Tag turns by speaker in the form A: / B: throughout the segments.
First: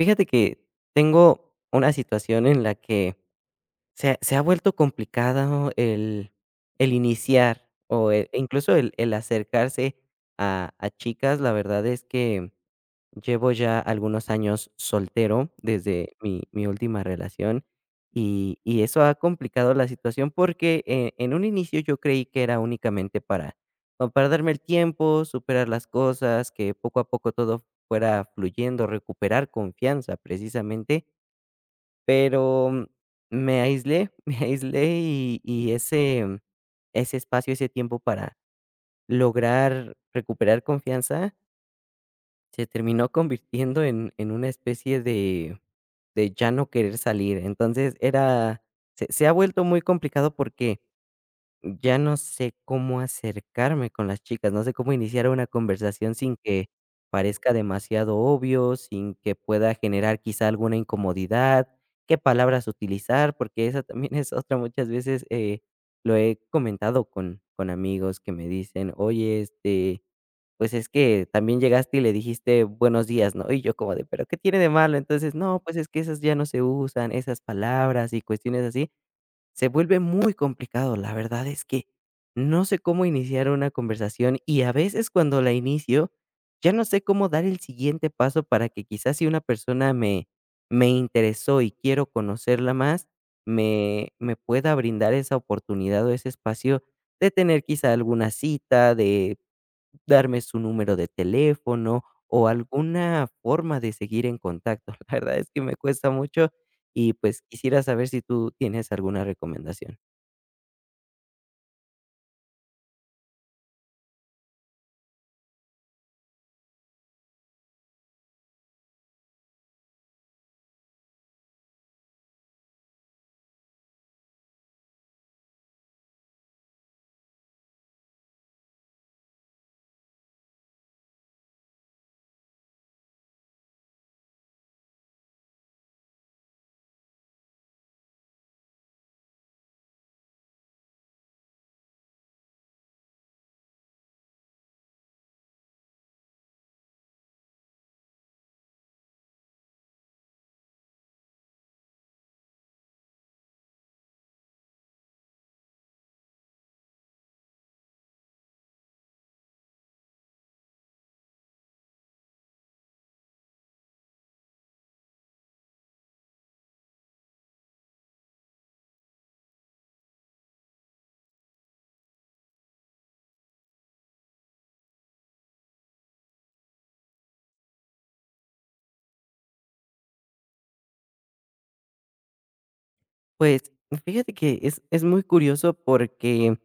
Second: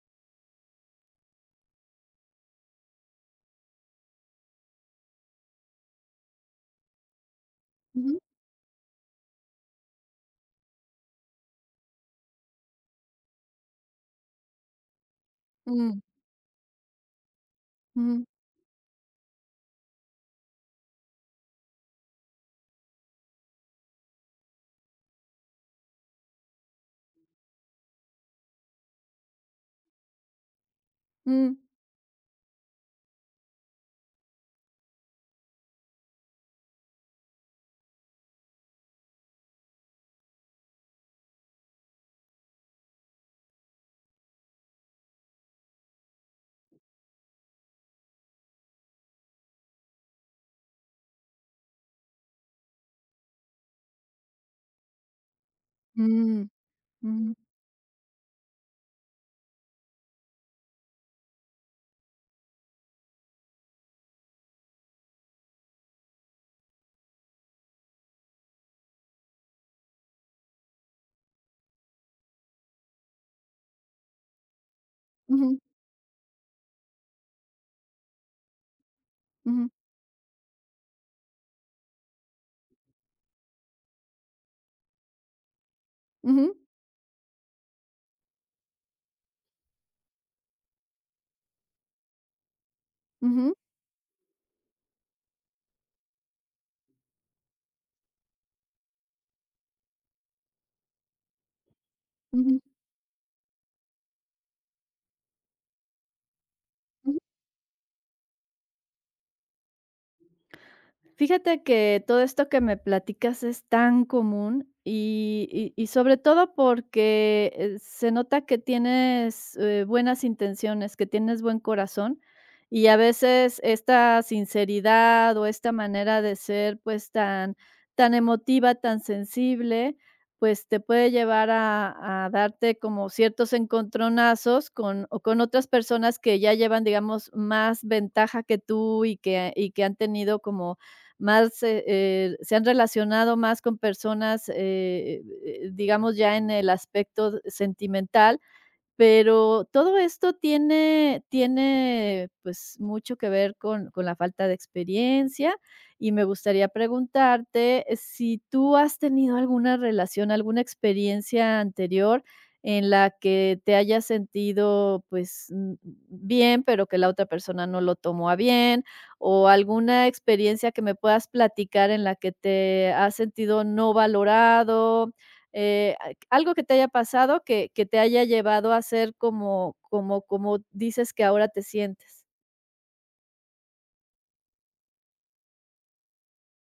A: Fíjate que tengo una situación en la que se ha se ha vuelto complicado el el iniciar, o,
B: Ujú.
A: eh, incluso, el el acercarse a a chicas. La verdad, es que llevo ya algunos años soltero
B: Mm.
A: desde mi mi última relación.
B: Ujú.
A: Y y eso ha complicado la situación, porque, eh, en un inicio, yo creí que era únicamente para, como para darme el tiempo, superar las cosas, que poco a poco todo fuera fluyendo, recuperar confianza, precisamente
B: Mm.
A: pero me aislé, me aislé, y y ese ese espacio, ese tiempo para lograr recuperar confianza se terminó convirtiendo en en una especie de de ya no querer salir. Entonces, era se se ha vuelto muy complicado, porque ya no sé cómo acercarme con las chicas, no sé cómo iniciar una conversación sin
B: Mm,
A: que
B: mm.
A: parezca demasiado obvio, sin que pueda generar, quizá, alguna incomodidad. Qué palabras utilizar, porque esa también es otra, muchas veces, eh, lo he comentado con con amigos que me dicen: "Oye, este, pues, es que también llegaste, y le dijiste 'Buenos días', ¿no?", y yo como de: "Pero ¿qué tiene de malo?". Entonces:
B: Ujú.
A: "No, pues, es que esas ya no se usan, esas palabras y cuestiones así", se
B: Ujú.
A: vuelve muy complicado. La verdad, es que, no sé, cómo iniciar una conversación. Y, a veces, cuando la inicio,
B: Ujú.
A: ya, no sé, cómo dar el siguiente paso para que, quizá, si una persona me me interesó y quiero conocerla más,
B: Ujú.
A: me me pueda brindar esa oportunidad, o ese espacio de tener, quizá, alguna cita, de darme su número de teléfono o
B: Ujú.
A: alguna forma de seguir en contacto. La verdad, es que me cuesta mucho, y,
B: Ujú.
A: pues, quisiera saber si tú tienes alguna recomendación.
B: Fíjate que todo esto que me platicas es tan común, y y y sobre todo porque se nota que tienes, eh, buenas intenciones, que tienes buen corazón. Y a veces esta sinceridad o esta manera de ser, pues, tan tan emotiva, tan sensible, pues, te puede llevar a a darte como ciertos encontronazos con o con otras personas que ya llevan, digamos, más ventaja que tú y que y que han tenido como más, eh eh, se han relacionado más con personas, eh, [unintelligible] digamos ya en el aspecto sentimental, pero todo esto tiene tiene, pues, mucho que ver con con la falta de experiencia. Y me gustaría preguntarte si tú has tenido alguna relación, alguna experiencia anterior en la que te hayas sentido, pues, bien, pero que la otra persona no lo tomó a bien, o alguna experiencia que me puedas platicar en la que te has sentido no valorado, eh, algo que te haya pasado que que te haya llevado a ser como como como dices que ahora te sientes.
A: Pues, fíjate que, es es muy curioso porque,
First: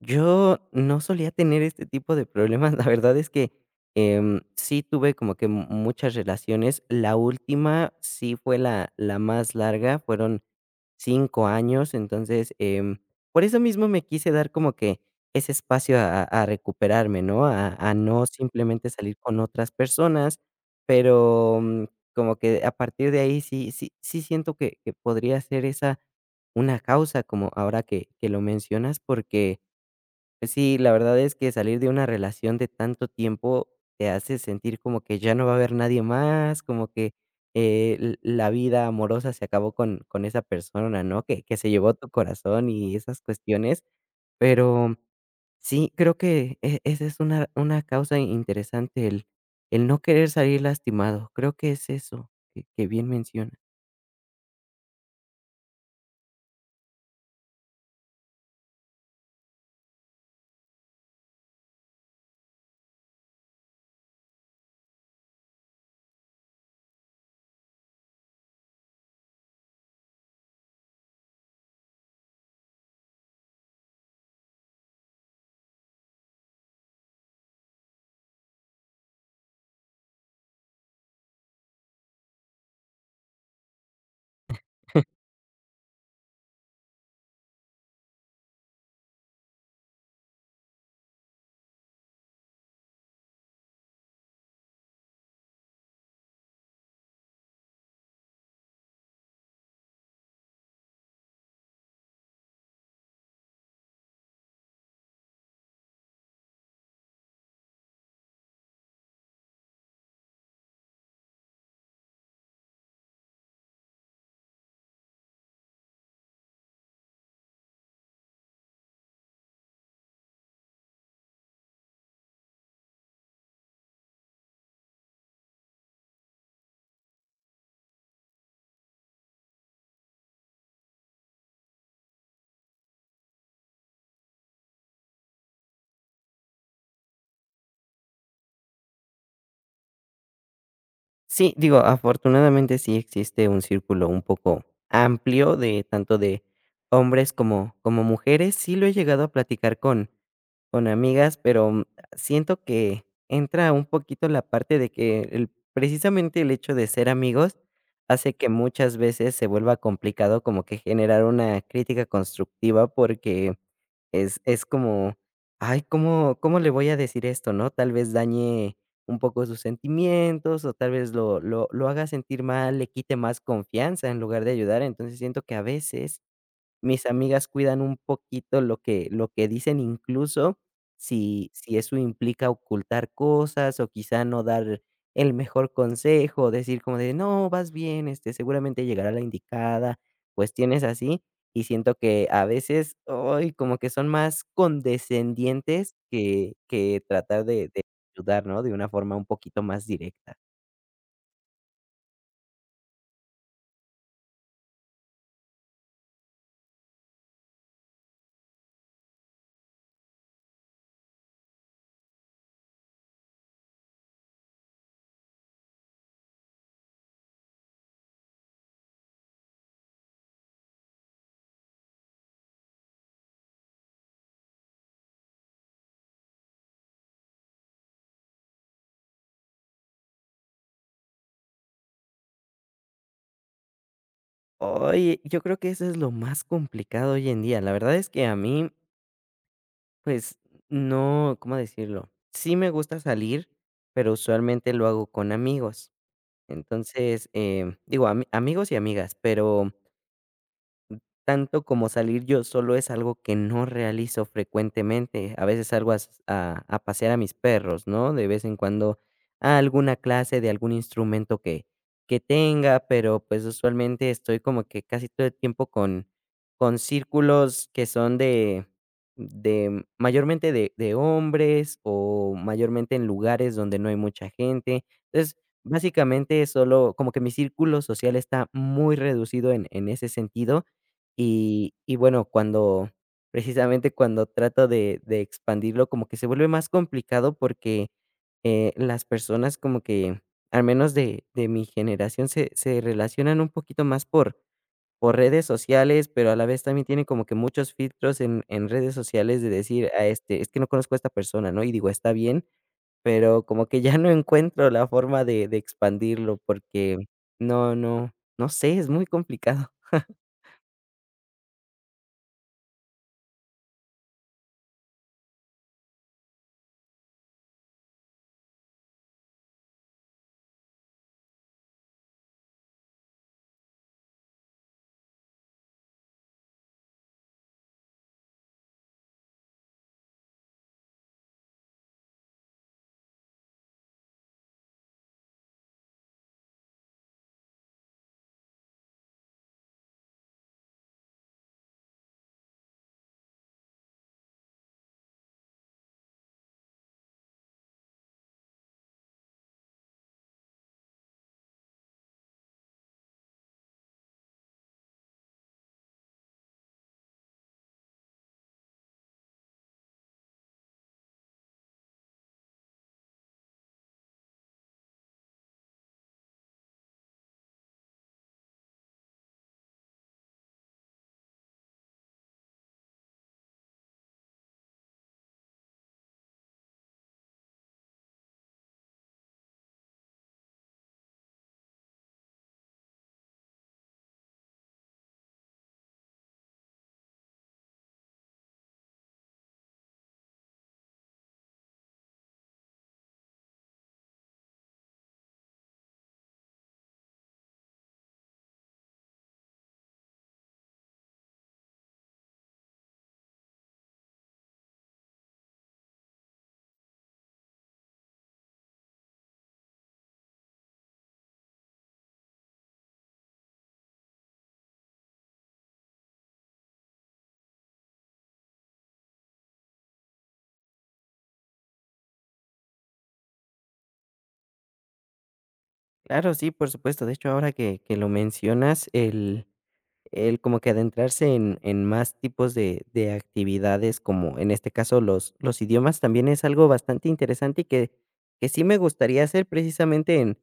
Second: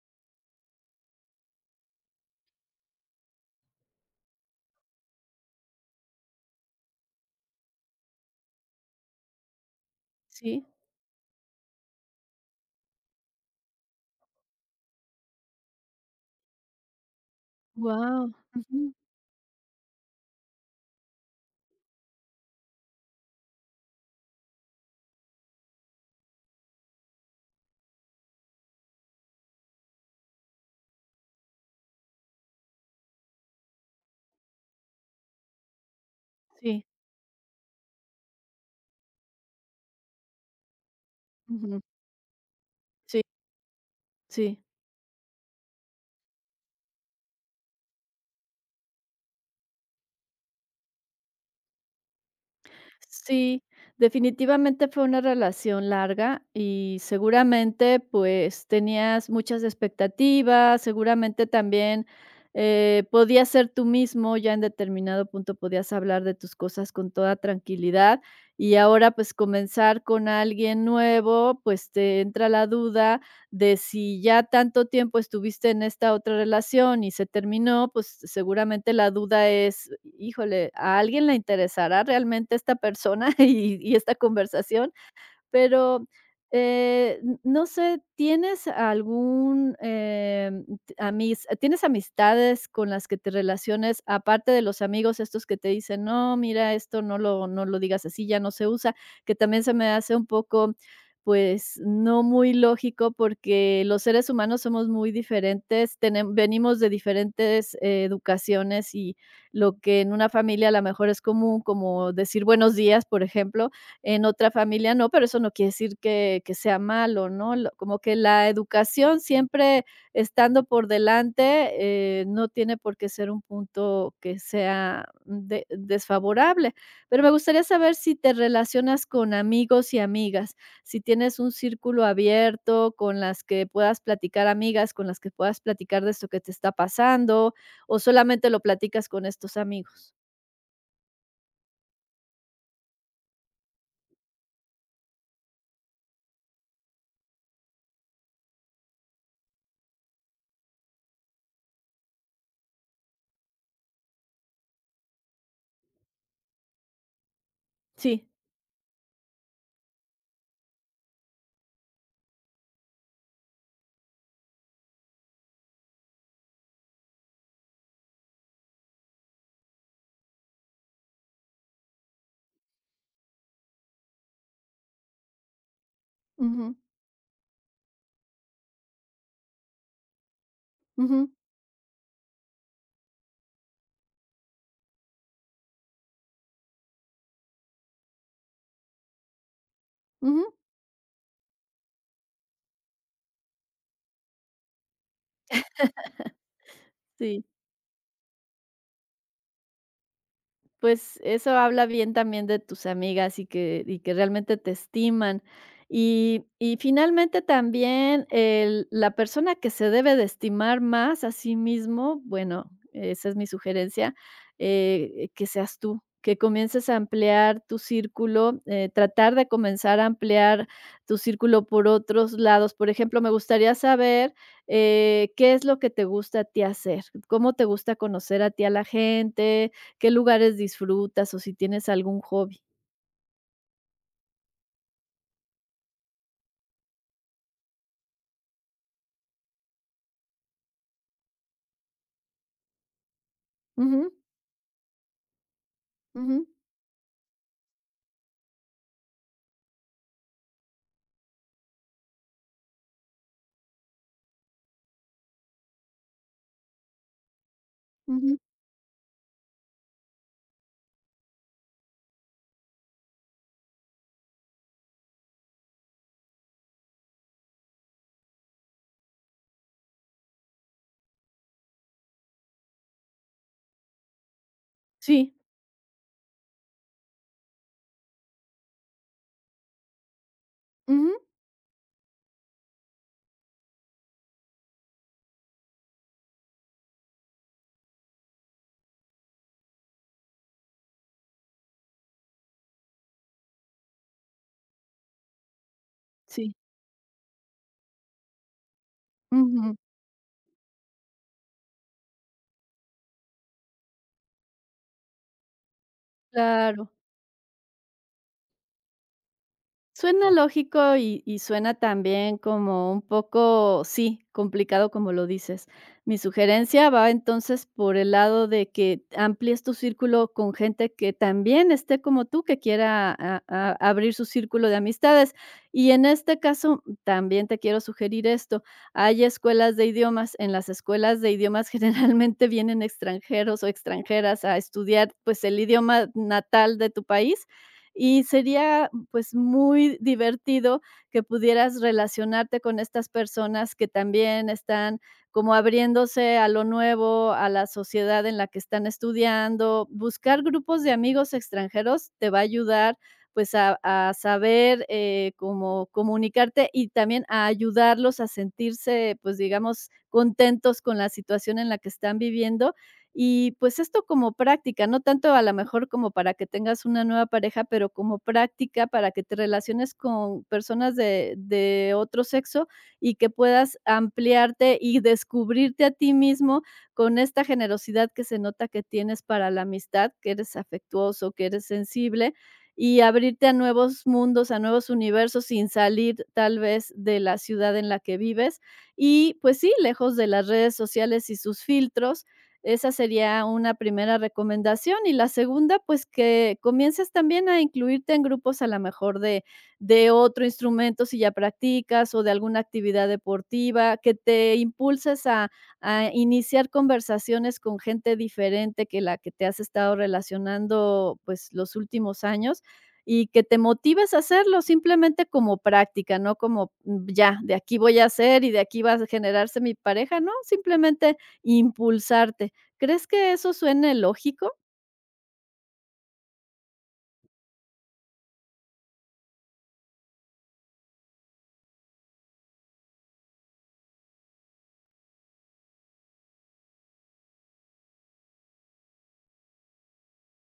A: yo no solía tener este tipo de problemas, la verdad es que, em, sí tuve como que m muchas relaciones, la última, sí fue la la más larga fueron
B: Sí.
A: 5 años, entonces, eh, por eso mismo me quise dar como que, ese espacio a a recuperarme, ¿no?, a a no
B: Guau,
A: simplemente
B: ujú.
A: salir con otras personas, pero como que a partir de ahí sí sí sí siento que que podría ser esa, una causa, como ahora que que lo mencionas porque, sí, la verdad es que, salir de una relación de tanto tiempo te hace sentir como que ya no va a haber nadie más,
B: Sí.
A: como que, eh, l la vida amorosa se acabó con con esa persona, ¿no? que que se
B: Ujú.
A: llevó tu corazón y
B: Sí.
A: esas cuestiones,
B: Sí.
A: pero sí, creo que e esa es una una causa i interesante, el el no querer salir lastimado, creo que es eso, que bien mencionas.
B: Sí, definitivamente fue una relación larga y seguramente, pues, tenías muchas expectativas, seguramente también, eh, podías ser tú mismo ya en determinado punto, podías hablar de tus cosas con toda tranquilidad, y ahora, pues, comenzar con alguien nuevo, pues, te entra la duda, de si ya tanto tiempo estuviste en esta otra relación y se terminó, pues, seguramente la duda es "Híjole, ¿a alguien le interesará realmente esta persona y y esta conversación?", pero, eh, no sé, ¿tienes algún, eh, amis tienes amistades con las que te relaciones aparte de los amigos?, estos que te dicen: "No, mira esto no lo no lo digas así ya no se usa", que también se me hace un poco, pues, no muy lógico, porque los seres humanos somos muy diferentes, tenem venimos de diferentes educaciones, y lo que en una familia, a lo mejor, es común, como decir: "Buenos días", por ejemplo, en otra familia no, pero eso no quiere decir que que sea malo, ¿no?, l como que la educación siempre estando por delante, eh, no tiene por qué ser un punto que sea de desfavorable, pero me gustaría saber si te relacionas con amigos y amigas, si tienes un círculo abierto con las que puedas platicar, amigas, con las que puedas platicar de esto que te está pasando o solamente lo platicas con estos amigos.
A: Sí, digo, afortunadamente sí existe un círculo un poco amplio de tanto de hombres como como mujeres. Sí lo he llegado a platicar con con amigas, pero, mm, siento que entra un poquito la parte de que el precisamente el hecho de ser amigos
B: Sí.
A: hace que muchas veces se vuelva complicado como que generar una crítica constructiva porque es es como: "Ay, ¿cómo cómo le voy a decir esto?", ¿no?, tal vez dañe un poco sus sentimientos o tal vez lo lo lo haga sentir mal, le quite más confianza en lugar de ayudar. Entonces, siento que, a veces,
B: Ujú.
A: mis amigas cuidan un poquito lo que lo que dicen, incluso
B: Ujú.
A: si si eso implica ocultar cosas o quizá no dar el mejor consejo o decir como de: "No, vas bien, este, seguramente llegará la indicada",
B: Ujú.
A: cuestiones así y siento que, a veces, ay, como que son más condescendientes que que tratar
B: Sí.
A: de de ayudar, ¿no?, de una forma un poquito más directa.
B: Pues, eso habla bien, también de tus amigas, y que y que realmente te estiman y y finalmente también, eh, la persona que se debe de estimar más, a sí mismo, bueno, esa es mi sugerencia, eh, que seas tú. Que comiences a ampliar tu círculo, eh, tratar de comenzar a ampliar tu círculo por otros lados, por ejemplo, me gustaría saber, eh, ¿qué es lo que te gusta a ti hacer? ¿Cómo te gusta conocer a ti a la gente? ¿Qué lugares disfrutas o si tienes algún hobby?
A: Oye, yo creo que eso es lo más complicado hoy en día. La verdad es que a mí. Pues no cómo decirlo. Sí, me gusta salir, pero
B: Ujú.
A: usualmente lo hago con amigos.
B: Ujú.
A: Entonces, eh, digo ami amigos y amigas, pero mm, tanto como salir yo solo es algo que no realizo frecuentemente. A veces salgo as a a pasear a mis perros, ¿no?, de
B: Ujú.
A: vez en cuando a alguna clase de algún instrumento que que tenga, pero pues usualmente estoy como que casi todo el tiempo con con círculos que son de de mayormente de de hombres o mayormente en lugares donde no hay mucha gente.
B: Sí.
A: Entonces, básicamente solo como que mi círculo social está muy reducido en en ese sentido
B: Ujú.
A: y y bueno, cuando precisamente cuando trato de de expandirlo como que se vuelve más complicado porque, eh, las personas como que al menos de de mi generación se se relacionan un poquito más por por redes sociales, pero a la
B: Sí.
A: vez también tiene como que muchos filtros en en redes sociales de
B: Ujú.
A: decir: "A este es que no conozco a esta persona", ¿no?, y digo está bien, pero como que ya no encuentro la forma de de expandirlo
B: Claro.
A: porque no no, no sé, es muy complicado.
B: Suena lógico y y suena también como un poco sí, complicado, como lo dices. Mi sugerencia va entonces por el lado de que amplíes tu círculo con gente que también esté como tú que quiera a a abrir su círculo de amistades, y en este caso también te quiero sugerir esto. Hay escuelas de idiomas, en las escuelas de idiomas generalmente vienen extranjeros o extranjeras a estudiar, pues el idioma natal de tu país, y sería pues muy divertido que pudieras relacionarte con estas personas que también están como abriéndose a lo nuevo a la sociedad en la que están estudiando, buscar grupos de amigos extranjeros te va a ayudar, pues a a saber, eh, cómo comunicarte y también a ayudarlos a sentirse, pues digamos contentos con la situación en la que están viviendo, y pues esto como práctica, no tanto a lo mejor como para que tengas una nueva pareja, pero como práctica para que te relaciones con personas de de otro sexo y que puedas ampliarte y descubrirte a ti mismo con esta generosidad que se nota que tienes para la amistad que eres afectuoso, que eres sensible, y abrirte a nuevos mundos a nuevos universos sin salir, tal vez de la ciudad en la que vives, y pues sí, lejos de las redes sociales y sus filtros. Esa sería una primera recomendación y la segunda, pues que comiences también a incluirte en grupos, a lo mejor de de otro instrumento si ya practicas o de alguna actividad deportiva que te impulses a a iniciar conversaciones con gente diferente que la que te has estado relacionando, pues los últimos años, y que te motives a hacerlo simplemente como práctica, no como ya de aquí voy a hacer y de aquí va a generarse mi pareja, no simplemente impulsarte, ¿crees que eso suene lógico?
A: Claro, sí, por supuesto. De hecho, ahora que que lo mencionas el el como que adentrarse en en más tipos de de actividades, como en este caso los los idiomas también es algo bastante interesante y que que sí me gustaría hacer precisamente en,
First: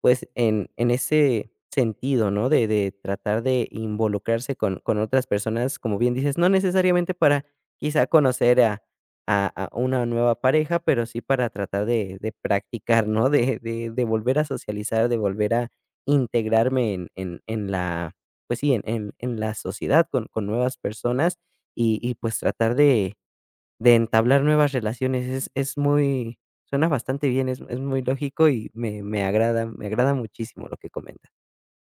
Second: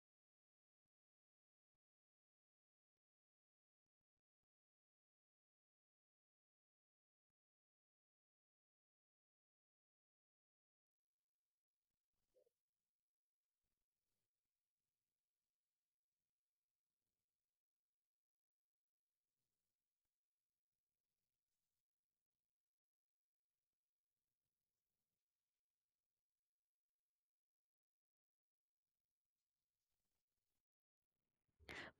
A: pues, en en ese sentido, ¿no?, de de tratar de involucrarse con con otras personas, como bien dices, no necesariamente para quizás conocer a a a una nueva pareja, pero sí para tratar de de practicar, ¿no?, de de de volver a socializar, de volver a integrarme en en en la, pues, sí, en en la sociedad con con nuevas personas y y, pues, tratar de de entablar nuevas relaciones. Es es muy suena bastante bien. Es es muy lógico y me me agrada me agrada muchísimo lo que comentas.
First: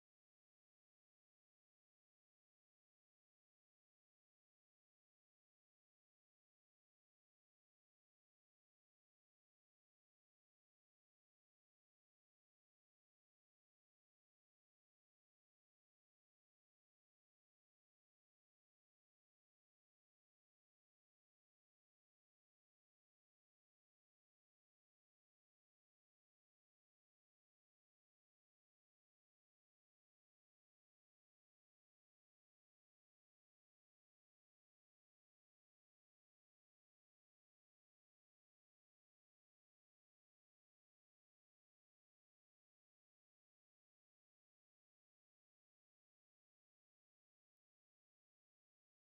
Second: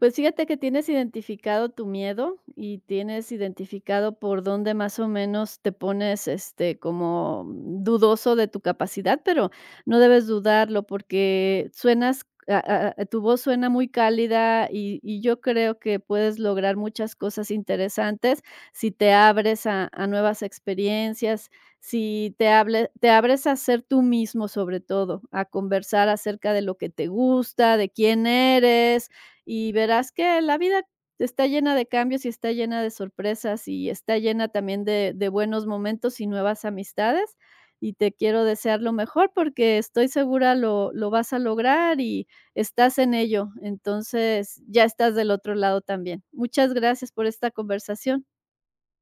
B: Pues, fíjate que tienes identificado tu miedo y tienes identificado por dónde más o menos te pones, este, como dudoso de tu capacidad. Pero no debes dudarlo porque suenas, ah ah, tu voz suena muy cálida y y yo creo que puedes lograr muchas cosas interesantes. Si te abres a a nuevas experiencias, si te hable te abres a hacer tu mismo, sobre todo a conversar acerca de lo que te gusta, de quién eres y verás que la vida está llena de cambios y está llena de sorpresas y está llena también de de buenos momentos y nuevas amistades y te quiero desear lo mejor porque estoy segura lo lo vas a lograr y estás en ello. Entonces, ya estás del otro lado también. Muchas gracias por esta conversación.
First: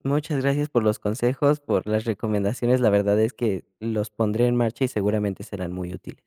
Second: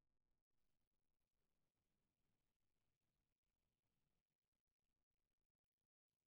A: Muchas gracias por los consejos, por las recomendaciones. La verdad es que los pondré en marcha y seguramente serán muy útiles.